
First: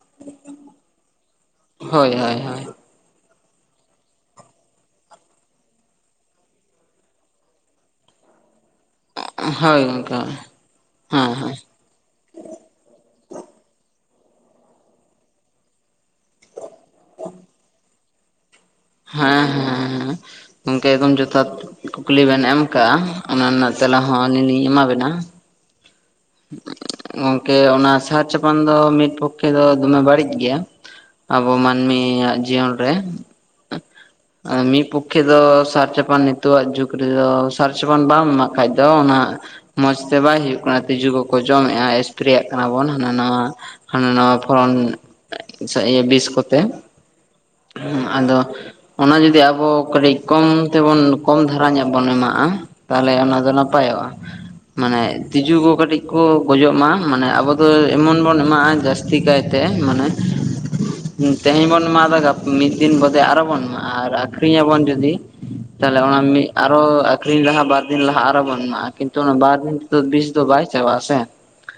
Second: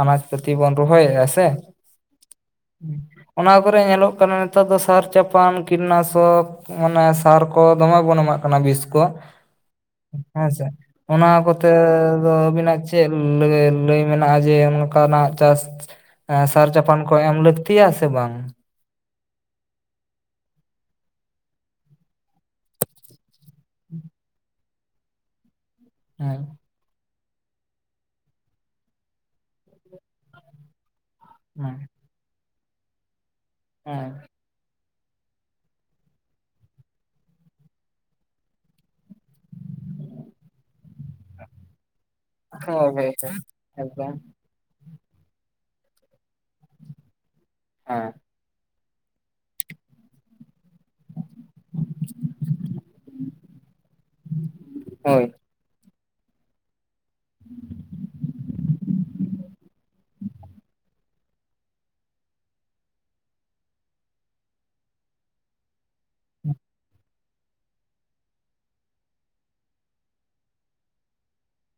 ᱟᱱᱟᱡ ᱯᱟᱹᱛᱤ ᱵᱚᱱ ᱨᱚᱦᱚᱭᱮᱜᱼᱟ ᱥᱮ? ᱦᱳᱭ ᱦᱳᱭ ᱦᱳᱭ ᱚᱱᱟ ᱠᱚᱨᱮ ᱧᱮᱞᱚᱜ ᱠᱟᱱᱟ ᱱᱮᱛᱟᱨ ᱫᱚ ᱥᱟᱨ ᱪᱟᱯᱟᱱ ᱠᱤᱴᱱᱟᱥᱚᱠ ᱚᱱᱟ ᱥᱟᱨ ᱠᱚ ᱫᱚᱢᱮ ᱵᱚᱱ ᱮᱢᱟᱜ ᱠᱟᱱᱟ ᱵᱤᱥ ᱠᱚ ᱦᱳᱭ ᱜᱚᱝᱠᱮ ᱦᱮᱸ ᱦᱮᱸᱥᱮ, ᱚᱱᱟ ᱦᱮᱸ ᱠᱚ ᱛᱮ ᱫᱚ ᱟᱹᱵᱤᱱᱟᱜ ᱪᱮᱫ ᱞᱮ ᱞᱟᱹᱭ ᱢᱮᱱᱟᱜᱼᱟ ᱡᱮ ᱚᱱᱠᱟᱱᱟᱜ ᱪᱟᱥ ᱮᱸ ᱥᱟᱨ ᱪᱟᱯᱟᱱ ᱠᱚ ᱮᱢ ᱞᱟᱹᱠᱛᱤᱭᱟ ᱥᱮ ᱵᱟᱝ? ᱦᱮᱸ ᱦᱮᱸ ᱜᱚᱝᱠᱮ ᱮᱠᱫᱚᱢ ᱡᱚᱛᱷᱟᱛ ᱠᱩᱠᱞᱤ ᱵᱮᱱ ᱮᱢ ᱠᱟᱜᱼᱟ ᱚᱱᱟ ᱨᱮᱱᱟᱜ ᱛᱮᱞᱟ ᱦᱚᱸ ᱟᱹᱞᱤ ᱞᱤᱧ ᱮᱢᱟ ᱵᱮᱱᱟ᱾ ᱦᱩᱸ᱾ ᱜᱚᱝᱠᱮ ᱚᱱᱟ ᱥᱟᱨ ᱪᱟᱯᱟᱱ ᱫᱚ ᱢᱤᱫ ᱯᱚᱠᱠᱷᱮ ᱫᱚ ᱫᱚᱢᱮ ᱵᱟᱹᱲᱤᱡ ᱜᱮᱭᱟ᱾ ᱟᱵᱚ ᱦᱮᱸ ᱢᱟᱹᱱᱢᱤᱭᱟᱜ ᱡᱤᱭᱚᱱ ᱨᱮ᱾ ᱦᱮᱸ᱾ ᱢᱤᱫ ᱯᱚᱠᱠᱷᱮ ᱫᱚ ᱥᱟᱨ ᱪᱟᱯᱟᱱ ᱱᱤᱛᱳᱜ ᱡᱩᱜᱽ ᱨᱮᱫᱚ ᱥᱟᱨ ᱪᱟᱯᱟᱱ ᱵᱟᱢ ᱮᱢᱟᱜ ᱠᱷᱟᱡ ᱫᱚ ᱚᱱᱟ ᱢᱚᱸᱡᱽᱛᱮ ᱵᱟᱭ ᱦᱩᱭᱩᱜ ᱠᱟᱱᱟ ᱛᱤᱡᱩ ᱠᱚᱠᱚ ᱡᱚᱢᱮᱫᱼᱟ ᱮᱥᱯᱨᱮᱭᱟᱜ ᱠᱟᱱᱟ ᱵᱚᱱ ᱦᱳᱭ ᱦᱳᱭ ᱦᱟᱸᱱᱟ ᱱᱟᱣᱟ ᱦᱟᱸᱱᱟ ᱮᱠᱫᱚᱢ ᱱᱟᱣᱟ ᱯᱷᱚᱲᱚᱱ ᱤᱭᱟᱹ ᱵᱤᱥ ᱠᱚᱛᱮ ᱦᱮᱸ ᱟᱫᱚ ᱚᱱᱟ ᱡᱩᱫᱤ ᱟᱵᱚ ᱠᱟᱹᱴᱤᱡ ᱠᱚᱢ ᱛᱮᱵᱚᱱ ᱠᱚᱢ ᱫᱷᱟᱨᱟ ᱧᱚᱜ ᱵᱚᱱ ᱮᱢᱟᱜᱼᱟ ᱛᱟᱦᱚᱞᱮ ᱚᱱᱟ ᱫᱚ ᱱᱟᱯᱟᱭᱚᱜᱼᱟ, ᱢᱟᱱᱮ ᱦᱳᱭ ᱛᱤᱡᱩ ᱠᱚ ᱠᱟᱹᱴᱤᱡ ᱠᱚ ᱜᱚᱡᱚᱜ ᱢᱟ᱾ ᱢᱟᱱᱮ ᱟᱵᱚ ᱫᱚ ᱮᱢᱚᱱ ᱵᱚᱱ ᱮᱢᱟᱜᱼᱟ ᱡᱟᱹᱥᱛᱤ ᱠᱟᱭᱛᱮ ᱢᱟᱱᱮ ᱛᱮᱦᱮᱧ ᱵᱚᱱ ᱮᱢᱟ ᱫᱟ ᱜᱟ ᱢᱤᱫ ᱫᱤᱱ ᱵᱫᱮ ᱟᱨᱚ ᱵᱚᱱ ᱮᱢᱟ ᱟᱨ ᱟᱠᱷᱨᱤᱧᱟᱵᱚᱱ ᱡᱩᱫᱤ, ᱛᱟᱦᱚᱞᱮ ᱚᱱᱟ ᱟᱨᱚ ᱟᱠᱷᱨᱤᱧ ᱞᱟᱦᱟ ᱵᱟᱨᱫᱤᱱ ᱞᱟᱦᱟ ᱟᱨᱚ ᱵᱚᱱ ᱮᱢᱟᱜᱼᱟ ᱠᱤᱱᱛᱩ ᱚᱱᱟ ᱵᱟᱨᱫᱤᱱ ᱛᱮᱫᱚ ᱵᱤᱥ ᱵᱟᱭ ᱪᱟᱵᱟᱥᱮ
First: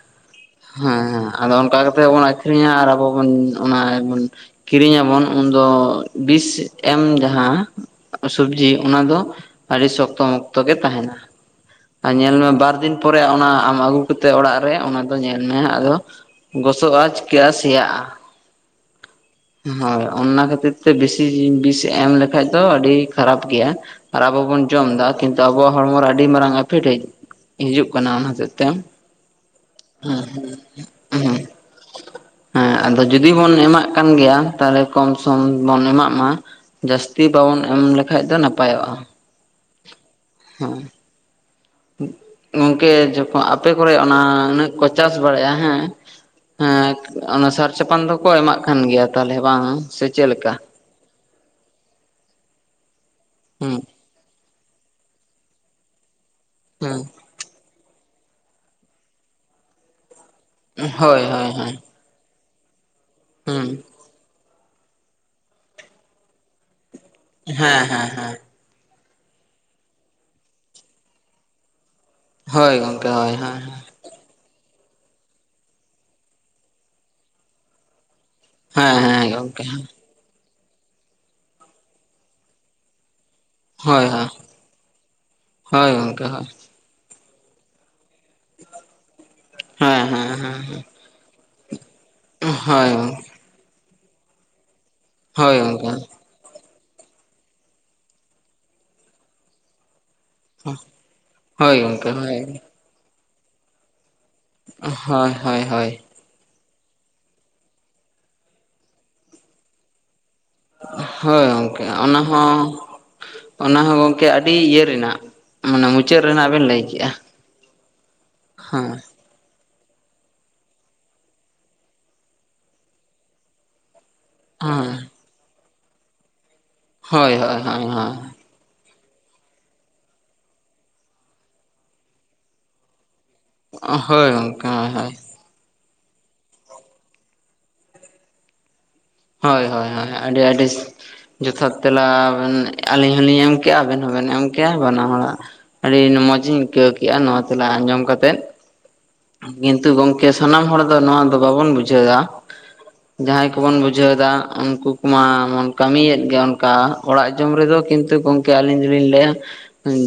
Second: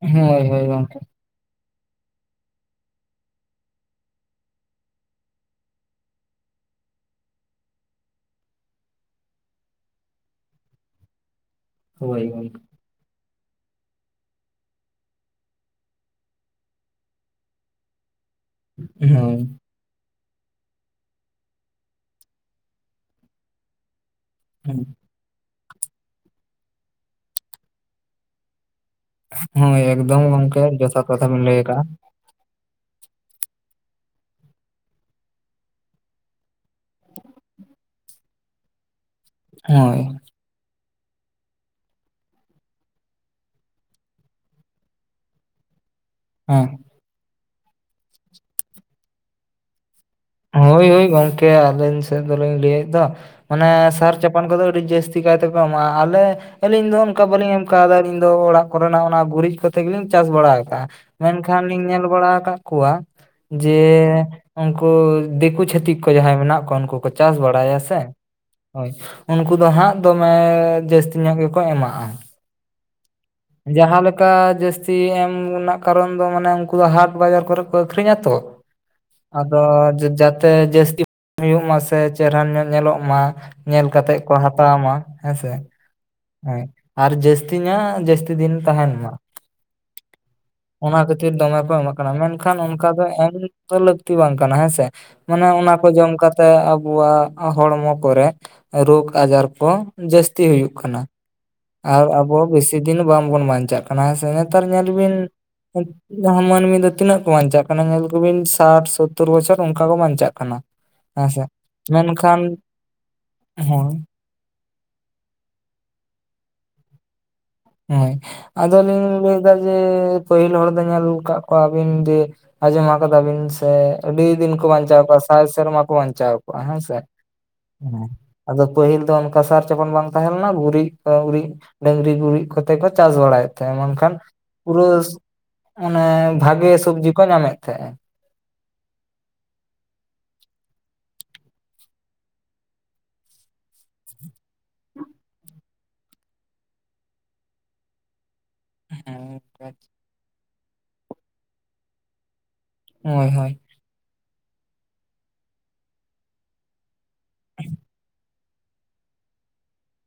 ᱦᱳᱭ ᱦᱳᱭ ᱜᱚᱝᱠᱮ ᱦᱮᱸ ᱾ ᱟᱫᱚ ᱚᱱᱠᱟ ᱠᱟᱛᱮᱜ ᱵᱚᱱ ᱟᱠᱷᱨᱤᱧᱟ ᱟᱨ ᱟᱵᱚ ᱵᱚᱱ ᱚᱱᱟ ᱵᱚᱱ ᱠᱤᱨᱤᱧᱟᱵᱚᱱ ᱩᱱᱫᱚ ᱵᱤᱥ ᱮᱢ ᱡᱟᱦᱟᱸ ᱥᱚᱵᱡᱤ ᱚᱱᱟ ᱫᱚ ᱟᱹᱰᱤ ᱥᱚᱠᱛᱚ ᱢᱚᱠᱛᱚ ᱜᱮ ᱛᱟᱦᱮᱸᱱᱟ ᱟᱨ ᱦᱳᱭ ᱧᱮᱞ ᱦᱳᱭ ᱢᱮ ᱵᱟᱨ ᱫᱤᱱ ᱛᱮ ᱚᱱᱟ ᱟᱢ ᱟᱹᱜᱩ ᱠᱟᱛᱮᱫ ᱚᱲᱟᱜ ᱨᱮ ᱚᱱᱟ ᱫᱚ ᱧᱮᱞ ᱢᱮ ᱟᱫᱚ ᱜᱚᱥᱚᱜᱼᱟ ᱪᱤᱠᱟᱹᱜᱼᱟ ᱥᱮᱭᱟᱜᱼᱟ᱾ ᱦᱳᱭ᱾ ᱦᱳᱭ ᱚᱱᱟ ᱠᱷᱟᱹᱛᱤᱨ ᱛᱮ ᱵᱮᱥᱤ ᱵᱤᱥ ᱮᱢ ᱞᱮᱠᱷᱟᱡ ᱫᱚ ᱟᱹᱰᱤ ᱠᱷᱟᱨᱟᱯ ᱜᱮᱭᱟ᱾ ᱟᱨ ᱟᱵᱚ ᱵᱚᱱ ᱦᱮᱸ ᱡᱚᱢ ᱫᱟ ᱠᱤᱱᱛᱩ ᱟᱵᱚᱣᱟᱜ ᱦᱚᱲᱢᱚ ᱨᱮ ᱟᱹᱰᱤ ᱢᱟᱨᱟᱝ ᱮᱯᱷᱮᱠᱴ ᱦᱤᱡᱩᱜ ᱠᱟᱱᱟ ᱚᱱᱟ ᱦᱚᱛᱮᱜ ᱛᱮ᱾ ᱦᱳᱭ ᱮᱠᱫᱚᱢ ᱜᱚᱢᱠᱮ ᱡᱚᱛᱷᱟᱛ ᱠᱟᱛᱷᱟ ᱵᱤᱱ ᱞᱟᱹᱭ ᱟᱠᱟᱫᱼᱟ᱾ ᱦᱮᱸ ᱟᱫᱚ ᱡᱩᱚᱫᱤ ᱵᱚᱱ ᱮᱢᱟᱜ ᱠᱟᱱ ᱜᱮᱭᱟ ᱛᱟᱦᱚᱞᱮ ᱠᱚᱢ ᱥᱚᱢ ᱵᱚᱱ ᱮᱢᱟᱜ ᱢᱟ᱾ ᱡᱟᱹᱥᱛᱤ ᱵᱟᱵᱚᱱ ᱮᱢ ᱞᱮᱠᱷᱟᱡ ᱫᱚ ᱱᱟᱯᱟᱭᱚᱜᱼᱟ᱾ ᱦᱳᱭ, ᱦᱮᱸ ᱜᱚᱝᱠᱮ ᱡᱚᱠᱷᱚᱱ ᱟᱯᱮ ᱠᱚᱨᱮ ᱚᱱᱟ ᱩᱱᱟᱹᱜ ᱠᱚ ᱪᱟᱥ ᱵᱟᱲᱟᱭᱼᱟ ᱦᱮᱸ ᱦᱮᱸ ᱚᱱᱟ ᱥᱟᱨ ᱪᱟᱯᱟᱱ ᱫᱚᱠᱚ ᱮᱢᱟᱜ ᱠᱟᱱ ᱜᱮᱭᱟ ᱛᱟᱦᱚᱞᱮ ᱵᱟᱝ ᱥᱮ ᱪᱮᱫᱮᱠᱟ? ᱦᱳᱭ ᱦᱳᱭ ᱜᱚᱝᱠᱮ ᱟᱹᱞᱤᱧ ᱥᱮᱫ ᱫᱚᱞᱤᱧ ᱞᱟᱹᱭᱮᱫ ᱫᱚ ᱦᱩᱸ ᱢᱟᱱᱮ ᱥᱟᱨ ᱪᱟ ᱪᱟᱯᱟᱱ ᱠᱚᱫᱚ ᱟᱹᱰᱤ ᱡᱟᱹᱥᱛᱤ ᱠᱟᱭ ᱛᱮᱠᱚ ᱮᱟᱜᱼᱟ ᱟᱞᱮ ᱟᱹᱞᱤᱧ ᱫᱚ ᱦᱩᱸ ᱚᱱᱠᱟ ᱵᱞᱤᱧ ᱮᱢ ᱚᱱᱠᱟ ᱟᱞᱤᱧ ᱫᱚ ᱚᱲᱟᱜ ᱠᱚᱨᱮᱱᱟᱜ ᱚᱱᱟ ᱜᱩᱨᱤᱡ ᱠᱚᱛᱮ ᱜᱮᱞᱤᱧ ᱪᱟᱥ ᱵᱟᱲᱟ ᱟᱠᱟᱫᱟ᱾ ᱦᱳᱭ ᱦᱳᱭ ᱢᱮᱱᱠᱷᱟᱱ ᱦᱳᱭ ᱞᱤᱧ ᱧᱮᱞ ᱵᱟᱲᱟ ᱟᱠᱟᱫ ᱠᱚᱣᱟ ᱦᱩᱸ ᱡᱮ ᱩᱱᱠᱩ ᱫᱤᱠᱩ ᱪᱷᱟᱹᱛᱤᱠ ᱠᱚ ᱡᱟᱦᱟᱸᱭ ᱢᱮᱱᱟᱜ ᱠᱚᱣᱟ ᱩᱱᱠᱩ ᱠᱚ ᱪᱟᱥ ᱵᱟᱲᱟᱭᱟ ᱦᱮᱸ ᱥᱮ ᱦᱮᱸ ᱦᱮᱸ ᱦᱳᱭ ᱩᱱᱠᱩ ᱫᱚ ᱦᱟᱸᱜ ᱫᱚᱢᱮ ᱡᱟᱹᱥᱛᱤ ᱧᱚᱜ ᱜᱮᱠᱚ ᱮᱢᱟᱜᱼᱟ᱾ ᱦᱳᱭ, ᱜᱚᱝᱠᱮ ᱦᱳᱭ ᱦᱮᱸ ᱡᱟᱦᱟᱸ ᱞᱮᱠᱟ ᱡᱟᱹᱥᱛᱤ ᱮᱢ ᱨᱮᱱᱟᱜ ᱠᱟᱨᱚᱱ ᱫᱚ ᱢᱟᱱᱮ ᱩᱱᱠᱩ ᱫᱚ ᱦᱟᱴ ᱵᱟᱡᱟᱨ ᱠᱚᱨᱮ ᱠᱚ ᱟᱠᱷᱨᱤᱧᱟ ᱛᱚ᱾ ᱦᱮᱸ ᱦᱮᱸ [inaudible] ᱟᱫᱚ ᱜᱚᱝᱠᱮ ᱡᱟ ᱛᱮ ᱡᱟᱹᱥᱛᱤ ᱦᱩᱭᱩᱜ ᱢᱟ ᱥᱮ ᱪᱮᱦᱨᱟ ᱧᱚᱜ ᱧᱮᱞᱚᱜ ᱢᱟ, ᱧᱮᱞ ᱦᱳᱭ ᱠᱟᱛᱮᱜ ᱦᱳᱭ ᱠᱚ ᱦᱟᱛᱟᱣ ᱢᱟ ᱦᱮᱸᱥᱮ᱾ ᱦᱳᱭ ᱜᱚᱝᱠᱮ ᱦᱳᱭ᱾ ᱦᱮᱸ ᱟᱨ ᱡᱟᱹᱥᱛᱤ ᱧᱟᱜ ᱡᱟᱹᱥᱛᱤ ᱫᱤᱱ ᱛᱟᱦᱮᱱ ᱢᱟ᱾ ᱦᱮᱸ ᱦᱮᱸ ᱦᱮᱸ ᱚᱱᱟ ᱠᱷᱟᱹᱛᱤᱨ ᱫᱚᱢᱮ ᱠᱚ ᱮᱢᱟᱜ ᱠᱟᱱᱟ ᱢᱮᱱᱠᱷᱟᱱ ᱚᱱᱠᱟ ᱦᱳᱭ ᱫᱚ ᱮᱢ ᱫᱚ ᱞᱟᱹᱠᱛᱤ ᱵᱟᱝ ᱠᱟᱱᱟ ᱦᱮᱸᱥᱮ, ᱢᱟᱱᱮ ᱦᱳᱭ ᱚᱱᱟ ᱠᱚ ᱜᱚᱝᱠᱮ ᱡᱚᱢ ᱠᱟᱛᱮ ᱛᱮ ᱟᱵᱚᱣᱟᱜ ᱦᱚᱲᱢᱚ ᱠᱚᱨᱮ ᱨᱳᱜᱽ ᱟᱡᱟᱨ ᱠᱚ ᱡᱟᱹᱥᱛᱤ ᱦᱩᱭᱩᱜ ᱠᱟᱱᱟ᱾ ᱦᱳᱭ ᱟᱨ ᱜᱚᱝᱠᱮ ᱟᱵᱚ ᱦᱳᱭ ᱵᱤᱥᱤ ᱫᱤᱱ ᱵᱟᱝᱵᱚᱱ ᱵᱟᱧᱪᱟᱜ ᱠᱟᱱᱟ ᱦᱮᱸ ᱥᱮ ᱱᱮᱛᱟᱨ ᱧᱮᱞ ᱵᱤᱱ ᱦᱳᱭ ᱦᱳᱭ ᱦᱳᱭ ᱢᱟᱹᱱᱢᱤ ᱫᱚ ᱛᱤᱱᱟᱹᱜ ᱠᱚ ᱵᱟᱧᱪᱟᱜ ᱠᱟᱱᱟ ᱧᱮᱞ ᱠᱚᱵᱤᱱ ᱥᱟᱴ ᱥᱳᱛᱛᱳᱨ ᱵᱚᱪᱷᱚᱨ ᱚᱱᱠᱟ ᱠᱚ ᱵᱟᱧᱪᱟᱜ ᱠᱟᱱᱟ᱾ ᱦᱮᱸᱥᱮ ᱦᱳᱭ ᱜᱚᱝᱠᱮ ᱚᱱᱟ ᱢᱮᱱᱠᱷᱟᱱ ᱦᱚᱸ, ᱚᱱᱟ ᱦᱳᱭ ᱦᱚᱸ ᱜᱚᱝᱠᱮ ᱜᱠᱮ ᱟᱹᱰᱤ ᱤᱭᱟᱹ ᱨᱮᱱᱟᱜ ᱢᱟᱱᱮ ᱢᱩᱪᱟᱹᱫ ᱨᱮᱱᱟᱜ ᱵᱮᱱ ᱞᱟᱹᱭ ᱠᱮᱜᱼᱟ᱾ ᱦᱮᱸ ᱟᱫᱟ ᱦᱮᱸ ᱞᱤᱧ ᱞᱟᱹᱭ ᱡᱮ ᱯᱟᱹᱦᱤᱞ ᱦᱚᱲ ᱫᱚ ᱧᱮᱞ ᱟᱠᱟᱫ ᱠᱚᱣᱟ ᱵᱤᱱ ᱡᱮ ᱟᱸᱡᱚᱢ ᱠᱟᱫᱟ ᱵᱤᱱ ᱥᱮ ᱟᱹᱰᱤ ᱫᱤᱱ ᱠᱚ ᱵᱟᱧᱪᱟᱣ ᱦᱮᱸ ᱠᱚᱣᱟ ᱥᱟᱭ ᱥᱮᱨᱢᱟ ᱠᱚ ᱵᱟᱧᱪᱟᱣ ᱠᱚᱜ-ᱟ ᱦᱮᱸ ᱥᱮ? ᱦᱳᱭ ᱦᱳᱭ ᱦᱳᱭ ᱦᱳᱭ ᱟᱫᱚ ᱯᱟᱹᱦᱤᱞ ᱫᱚ ᱚᱱᱠᱟ ᱥᱟᱨ ᱪᱟᱯᱟᱱ ᱵᱟᱝ ᱛᱟᱦᱮᱸᱞᱮᱱᱟ, ᱜᱩᱨᱤᱡ ᱜᱩᱨᱤᱡ ᱰᱟᱹᱝᱨᱤ ᱜᱩᱨᱤᱡ ᱠᱟᱛᱮ ᱠᱚ ᱪᱟᱥ ᱵᱟᱲᱟᱭᱮᱫ ᱛᱟᱦᱮᱸᱱ ᱢᱮᱱᱠᱷᱟᱱ ᱦᱳᱭ ᱜᱚᱝᱠᱮ ᱯᱩᱨᱟᱹ ᱦᱳᱭ ᱦᱳᱭ ᱚᱱᱮ ᱵᱷᱟᱜᱮ ᱥᱩᱵᱡᱤ ᱠᱚ ᱧᱟᱢᱮᱫ ᱛᱟᱦᱮᱸᱱ᱾ ᱦᱳᱭ ᱦᱳᱭ ᱦᱳᱭ ᱟᱹᱰᱤ ᱟᱹᱰᱤ ᱡᱚᱛᱷᱟᱛ ᱛᱮᱞᱟ ᱵᱮᱱ ᱟᱹᱞᱤᱧ ᱦᱚᱞᱤᱧ ᱮᱢ ᱠᱮᱜᱼᱟ ᱟᱵᱮᱱ ᱦᱚᱸᱵᱮᱱ ᱮᱢ ᱠᱮᱜᱼᱟ ᱵᱟᱱᱟ ᱦᱚᱲᱟᱜ ᱟᱹᱰᱤ ᱢᱚᱡᱽ ᱤᱧ ᱟᱹᱭᱠᱟᱹᱣ ᱠᱮᱜᱼᱟ ᱱᱚᱣᱟ ᱛᱮᱞᱟ ᱟᱸᱡᱚᱢ ᱠᱟᱛᱮᱫ᱾ ᱠᱤᱱᱛᱩ ᱜᱚᱝᱠᱮ ᱥᱟᱱᱟᱢ ᱦᱚᱲ ᱫᱚ ᱱᱚᱣᱟ ᱫᱚ ᱵᱟᱵᱚᱱ ᱵᱩᱡᱷᱟᱹᱣᱫᱟ᱾ ᱦᱳᱭ ᱡᱟᱦᱟᱸᱭ ᱦᱳᱭ ᱠᱚᱵᱚᱱ ᱵᱩᱡᱷᱟᱹᱣ ᱮᱫᱟ ᱩᱱᱠᱩ ᱠᱚᱢᱟᱵᱚᱱ ᱠᱟᱹᱢᱤᱭᱮᱫ ᱜᱮᱭᱟ ᱚᱱᱠᱟ᱾ ᱚᱲᱟᱜ ᱡᱚᱢ ᱨᱮᱫᱚ ᱠᱤᱱᱛᱩ ᱜᱚᱝᱠᱮ ᱠᱮ ᱟᱹᱞᱤᱧ ᱫᱚᱞᱤᱧ ᱞᱟᱹᱭᱟ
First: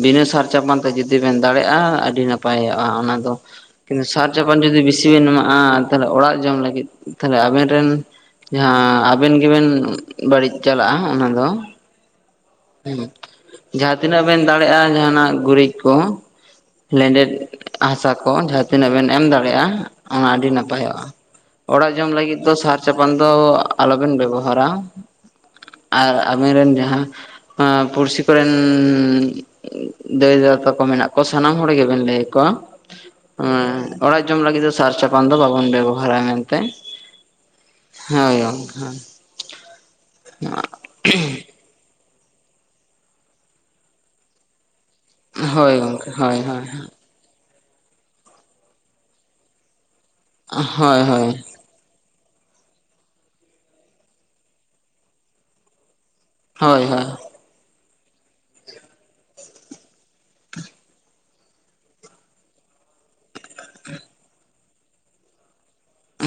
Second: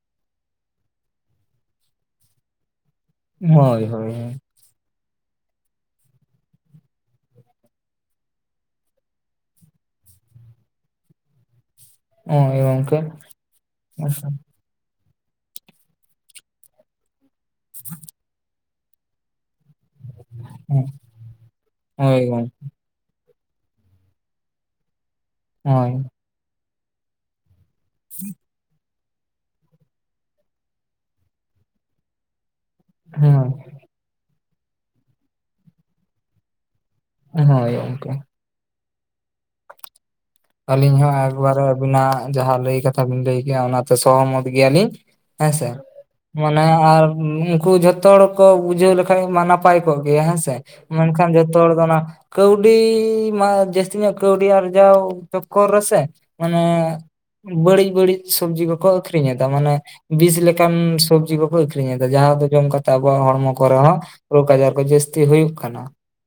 ᱵᱤᱱᱟᱹ ᱥᱟᱨ ᱪᱟᱯᱟᱱ ᱛᱮ ᱡᱩᱫᱤ ᱵᱮᱱ ᱫᱟᱲᱮᱭᱟᱜᱼᱟ, ᱟᱹᱰᱤ ᱱᱟᱯᱟᱭᱚᱜᱼᱟ ᱚᱱᱟ ᱦᱳᱭ ᱦᱳᱭ, ᱛᱚᱠᱷᱱ ᱡᱩᱫᱤ ᱵᱮᱥᱤ ᱵᱮᱱ ᱮᱢᱟᱜᱼᱟ ᱛᱟᱦᱚᱞᱮ ᱚᱲᱟᱜ ᱡᱚᱢ ᱞᱟᱹᱜᱤᱫ ᱛᱟᱦᱞᱮ ᱟᱵᱮᱱ ᱨᱮᱱ ᱡᱟᱦᱟᱸ ᱟᱵᱮᱱ ᱜᱮᱵᱮᱱ ᱵᱟᱹᱲᱤᱡ ᱪᱟᱞᱟᱜᱼᱟ ᱚᱱᱟ ᱫᱚ᱾ [unintelligible] ᱡᱟᱦᱟᱸ ᱛᱤᱱᱟᱹᱜ ᱵᱮᱱ ᱫᱟᱲᱮᱭᱟᱜᱼᱟ ᱡᱟᱦᱟᱸᱱᱟᱜ ᱜᱩᱨᱤᱡ ᱠᱚ ᱞᱮᱱᱰᱮᱫ ᱦᱟᱥᱟ ᱠᱚ ᱡᱟᱦᱟᱸ ᱛᱤᱱᱟᱹᱜ ᱵᱮᱱ ᱮᱢ ᱫᱟᱲᱮᱭᱟᱜᱼᱟ᱾ ᱚᱱᱟ ᱟᱹᱰᱤ ᱱᱟᱯᱟᱭᱚᱜᱼᱟ ᱚᱲᱟᱜ ᱡᱚᱢ ᱦᱳᱭ ᱞᱟᱹᱜᱤᱫ ᱜᱚᱝ ᱫᱚ ᱥᱟᱨ ᱪᱟᱯᱟᱱ ᱫᱚ ᱟᱞᱚᱵᱮᱱ ᱵᱮᱵᱚᱦᱟᱨᱟ ᱦᱳᱭ ᱟᱨ ᱟᱵᱮᱱ ᱨᱮᱱ ᱡᱟᱦᱟᱸ ᱦᱮ ᱯᱩᱲᱥᱤ ᱠᱚᱨᱮᱱ ᱫᱟᱹᱭ ᱫᱟᱫᱟ ᱛᱟᱠᱚ ᱢᱮᱱᱟᱜ ᱠᱚ ᱥᱟᱱᱟᱢ ᱦᱚᱲ ᱜᱮᱵᱮᱱ ᱞᱟᱹᱭ ᱟᱠᱚᱣᱟ᱾ ᱦᱳᱭ ᱦᱮᱸ ᱚᱲᱟᱜ ᱡᱚᱢ ᱞᱟᱹᱜᱤᱫ ᱫᱚ ᱥᱟᱨ ᱪᱟᱯᱟᱱ ᱫᱚ ᱵᱟᱵᱚᱱ ᱵᱮᱵᱚᱦᱟᱨᱟ ᱢᱮᱱᱛᱮ᱾ ᱦᱳᱭ ᱜᱚᱝᱠᱮ ᱦᱳᱭ ᱜᱢᱚᱠᱮ᱾ ᱟᱹᱞᱤᱧ ᱦᱚᱸ ᱮᱠᱵᱟᱨᱮ ᱟᱹᱵᱤᱱᱟᱜ ᱡᱟᱦᱟᱸ ᱞᱟᱹᱭ ᱠᱟᱛᱷᱟ ᱵᱤᱱ ᱞᱟᱹᱭ ᱠᱮᱜᱼᱟ ᱚᱱᱟᱛᱮ ᱥᱚᱦᱚᱢᱚᱛ ᱜᱮᱭᱟᱞᱤᱧ᱾ ᱦᱮᱸᱥᱮ ᱦᱳᱭ ᱜᱚᱝᱠᱮ ᱦᱳᱭ ᱢᱟᱱᱮ ᱦᱳᱭ ᱟᱨ ᱩᱱᱠᱩ ᱡᱷᱚᱛᱚ ᱦᱚᱲ ᱠᱚ ᱵᱩᱡᱷᱟᱹᱣ ᱞᱮᱠᱷᱟᱱ ᱢᱟ ᱱᱟᱯ ᱯᱟᱭ ᱠᱚᱜ ᱜᱮᱭᱟ ᱦᱮᱸ ᱥᱮ ᱦᱳᱭ ᱢᱮᱱᱠᱷᱟᱱ ᱦᱳᱭ ᱡᱚᱛᱚ ᱦᱟᱲ ᱫᱚ ᱚᱱᱟ ᱠᱟᱹᱣᱰᱤ ᱢᱟ ᱡᱟᱹᱥᱛᱤ ᱧᱚᱜ ᱠᱟᱹᱣᱰᱤ ᱟᱨᱡᱟᱣ ᱪᱚᱠᱠᱚᱨ ᱨᱮᱥᱮ ᱢᱟᱱᱮ ᱦᱳᱭ ᱦᱳᱭ ᱵᱟᱹᱲᱤᱡ ᱵᱟᱹᱲᱤᱡ ᱥᱚᱵᱽᱡᱤ ᱠᱚᱠᱚ ᱟᱹᱠᱷᱨᱤᱧ ᱮᱫᱟ ᱢᱟᱱᱮ᱾ ᱵᱤᱥ ᱞᱮᱠᱟᱱ ᱥᱚᱵᱡᱤ ᱠᱚᱠᱚ ᱟᱹᱠᱷᱨᱤᱧ ᱮᱫᱟ ᱡᱟᱦᱟᱸ ᱫᱚ ᱡᱚᱢ ᱠᱟᱛᱮ ᱟᱵᱚᱣᱟᱜ ᱦᱚᱲᱢᱚ ᱠᱚᱨᱮ ᱦᱚᱸ ᱨᱳᱜᱽ ᱟᱡᱟᱨ ᱠᱚ ᱡᱟᱹᱥᱛᱤ ᱦᱩᱭᱩᱜ ᱠᱟᱱᱟ᱾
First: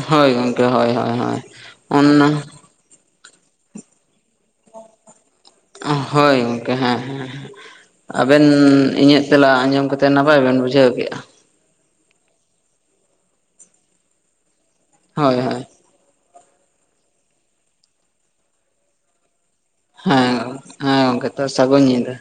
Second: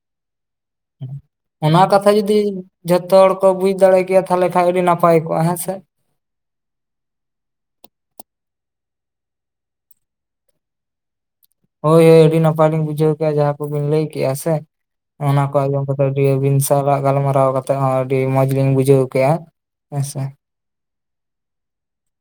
ᱦᱳᱭ ᱜᱚᱢᱠᱮ ᱦᱳᱭ ᱦᱳᱭ ᱦᱳᱭ ᱠᱟᱛᱷᱟ ᱚᱱᱟ ᱡᱩᱫᱤ ᱡᱷᱚᱛᱚ ᱦᱚᱲ ᱠᱚ ᱵᱩᱡ ᱫᱟᱲᱮ ᱠᱮᱭᱟ ᱛᱟᱦᱚᱞᱮ ᱠᱷᱟᱱ ᱟᱹᱰᱤ ᱱᱟᱯᱟᱭ ᱠᱚᱜᱼᱟ ᱦᱮᱸ ᱥᱮ᱾ ᱦᱳᱭ ᱜᱚᱝᱠᱮ ᱦᱮᱸ ᱦᱮᱸ᱾ ᱟᱵᱮᱱ ᱤᱧᱟᱹᱜ ᱛᱮᱞᱟ ᱟᱸᱡᱚᱢ ᱠᱟᱛᱮᱫ ᱱᱟᱯᱟᱭ ᱵᱮᱱ ᱵᱩᱡᱷᱟᱹᱣ ᱠᱮᱜᱼᱟ᱾ ᱦᱳᱭ ᱦᱳᱭ ᱟᱹᱰᱤ ᱱᱟᱯᱟᱭ ᱞᱤᱧ ᱵᱩᱡᱷᱟᱹᱣ ᱠᱮᱜᱼᱟ ᱡᱟᱦᱟᱸ ᱠᱚᱵᱤᱱ ᱞᱟᱹᱭ ᱠᱜᱼᱟ ᱥᱮ, ᱦᱳᱭ ᱚᱱᱟ ᱠᱚ ᱦᱳᱭ ᱟᱸᱡᱚᱢ ᱠᱟᱛ ᱟᱹᱰᱤ ᱵᱤᱱ ᱥᱟᱞᱟᱜ ᱜᱟᱞᱢᱟᱨᱟᱣ ᱠᱟᱛᱮᱫ ᱦᱚᱸ ᱟᱹᱰᱤ ᱢᱚᱸᱡᱽ ᱜᱤᱧ ᱵᱩᱡᱷᱟᱹᱣ ᱠᱮᱜᱼᱟ᱾ ᱦᱮᱸᱥᱮ ᱦᱮᱸ ᱦᱮᱸ ᱜᱚᱝᱠᱮ ᱛᱚ ᱥᱟᱹᱜᱩᱱ ᱧᱤᱫᱟᱹ᱾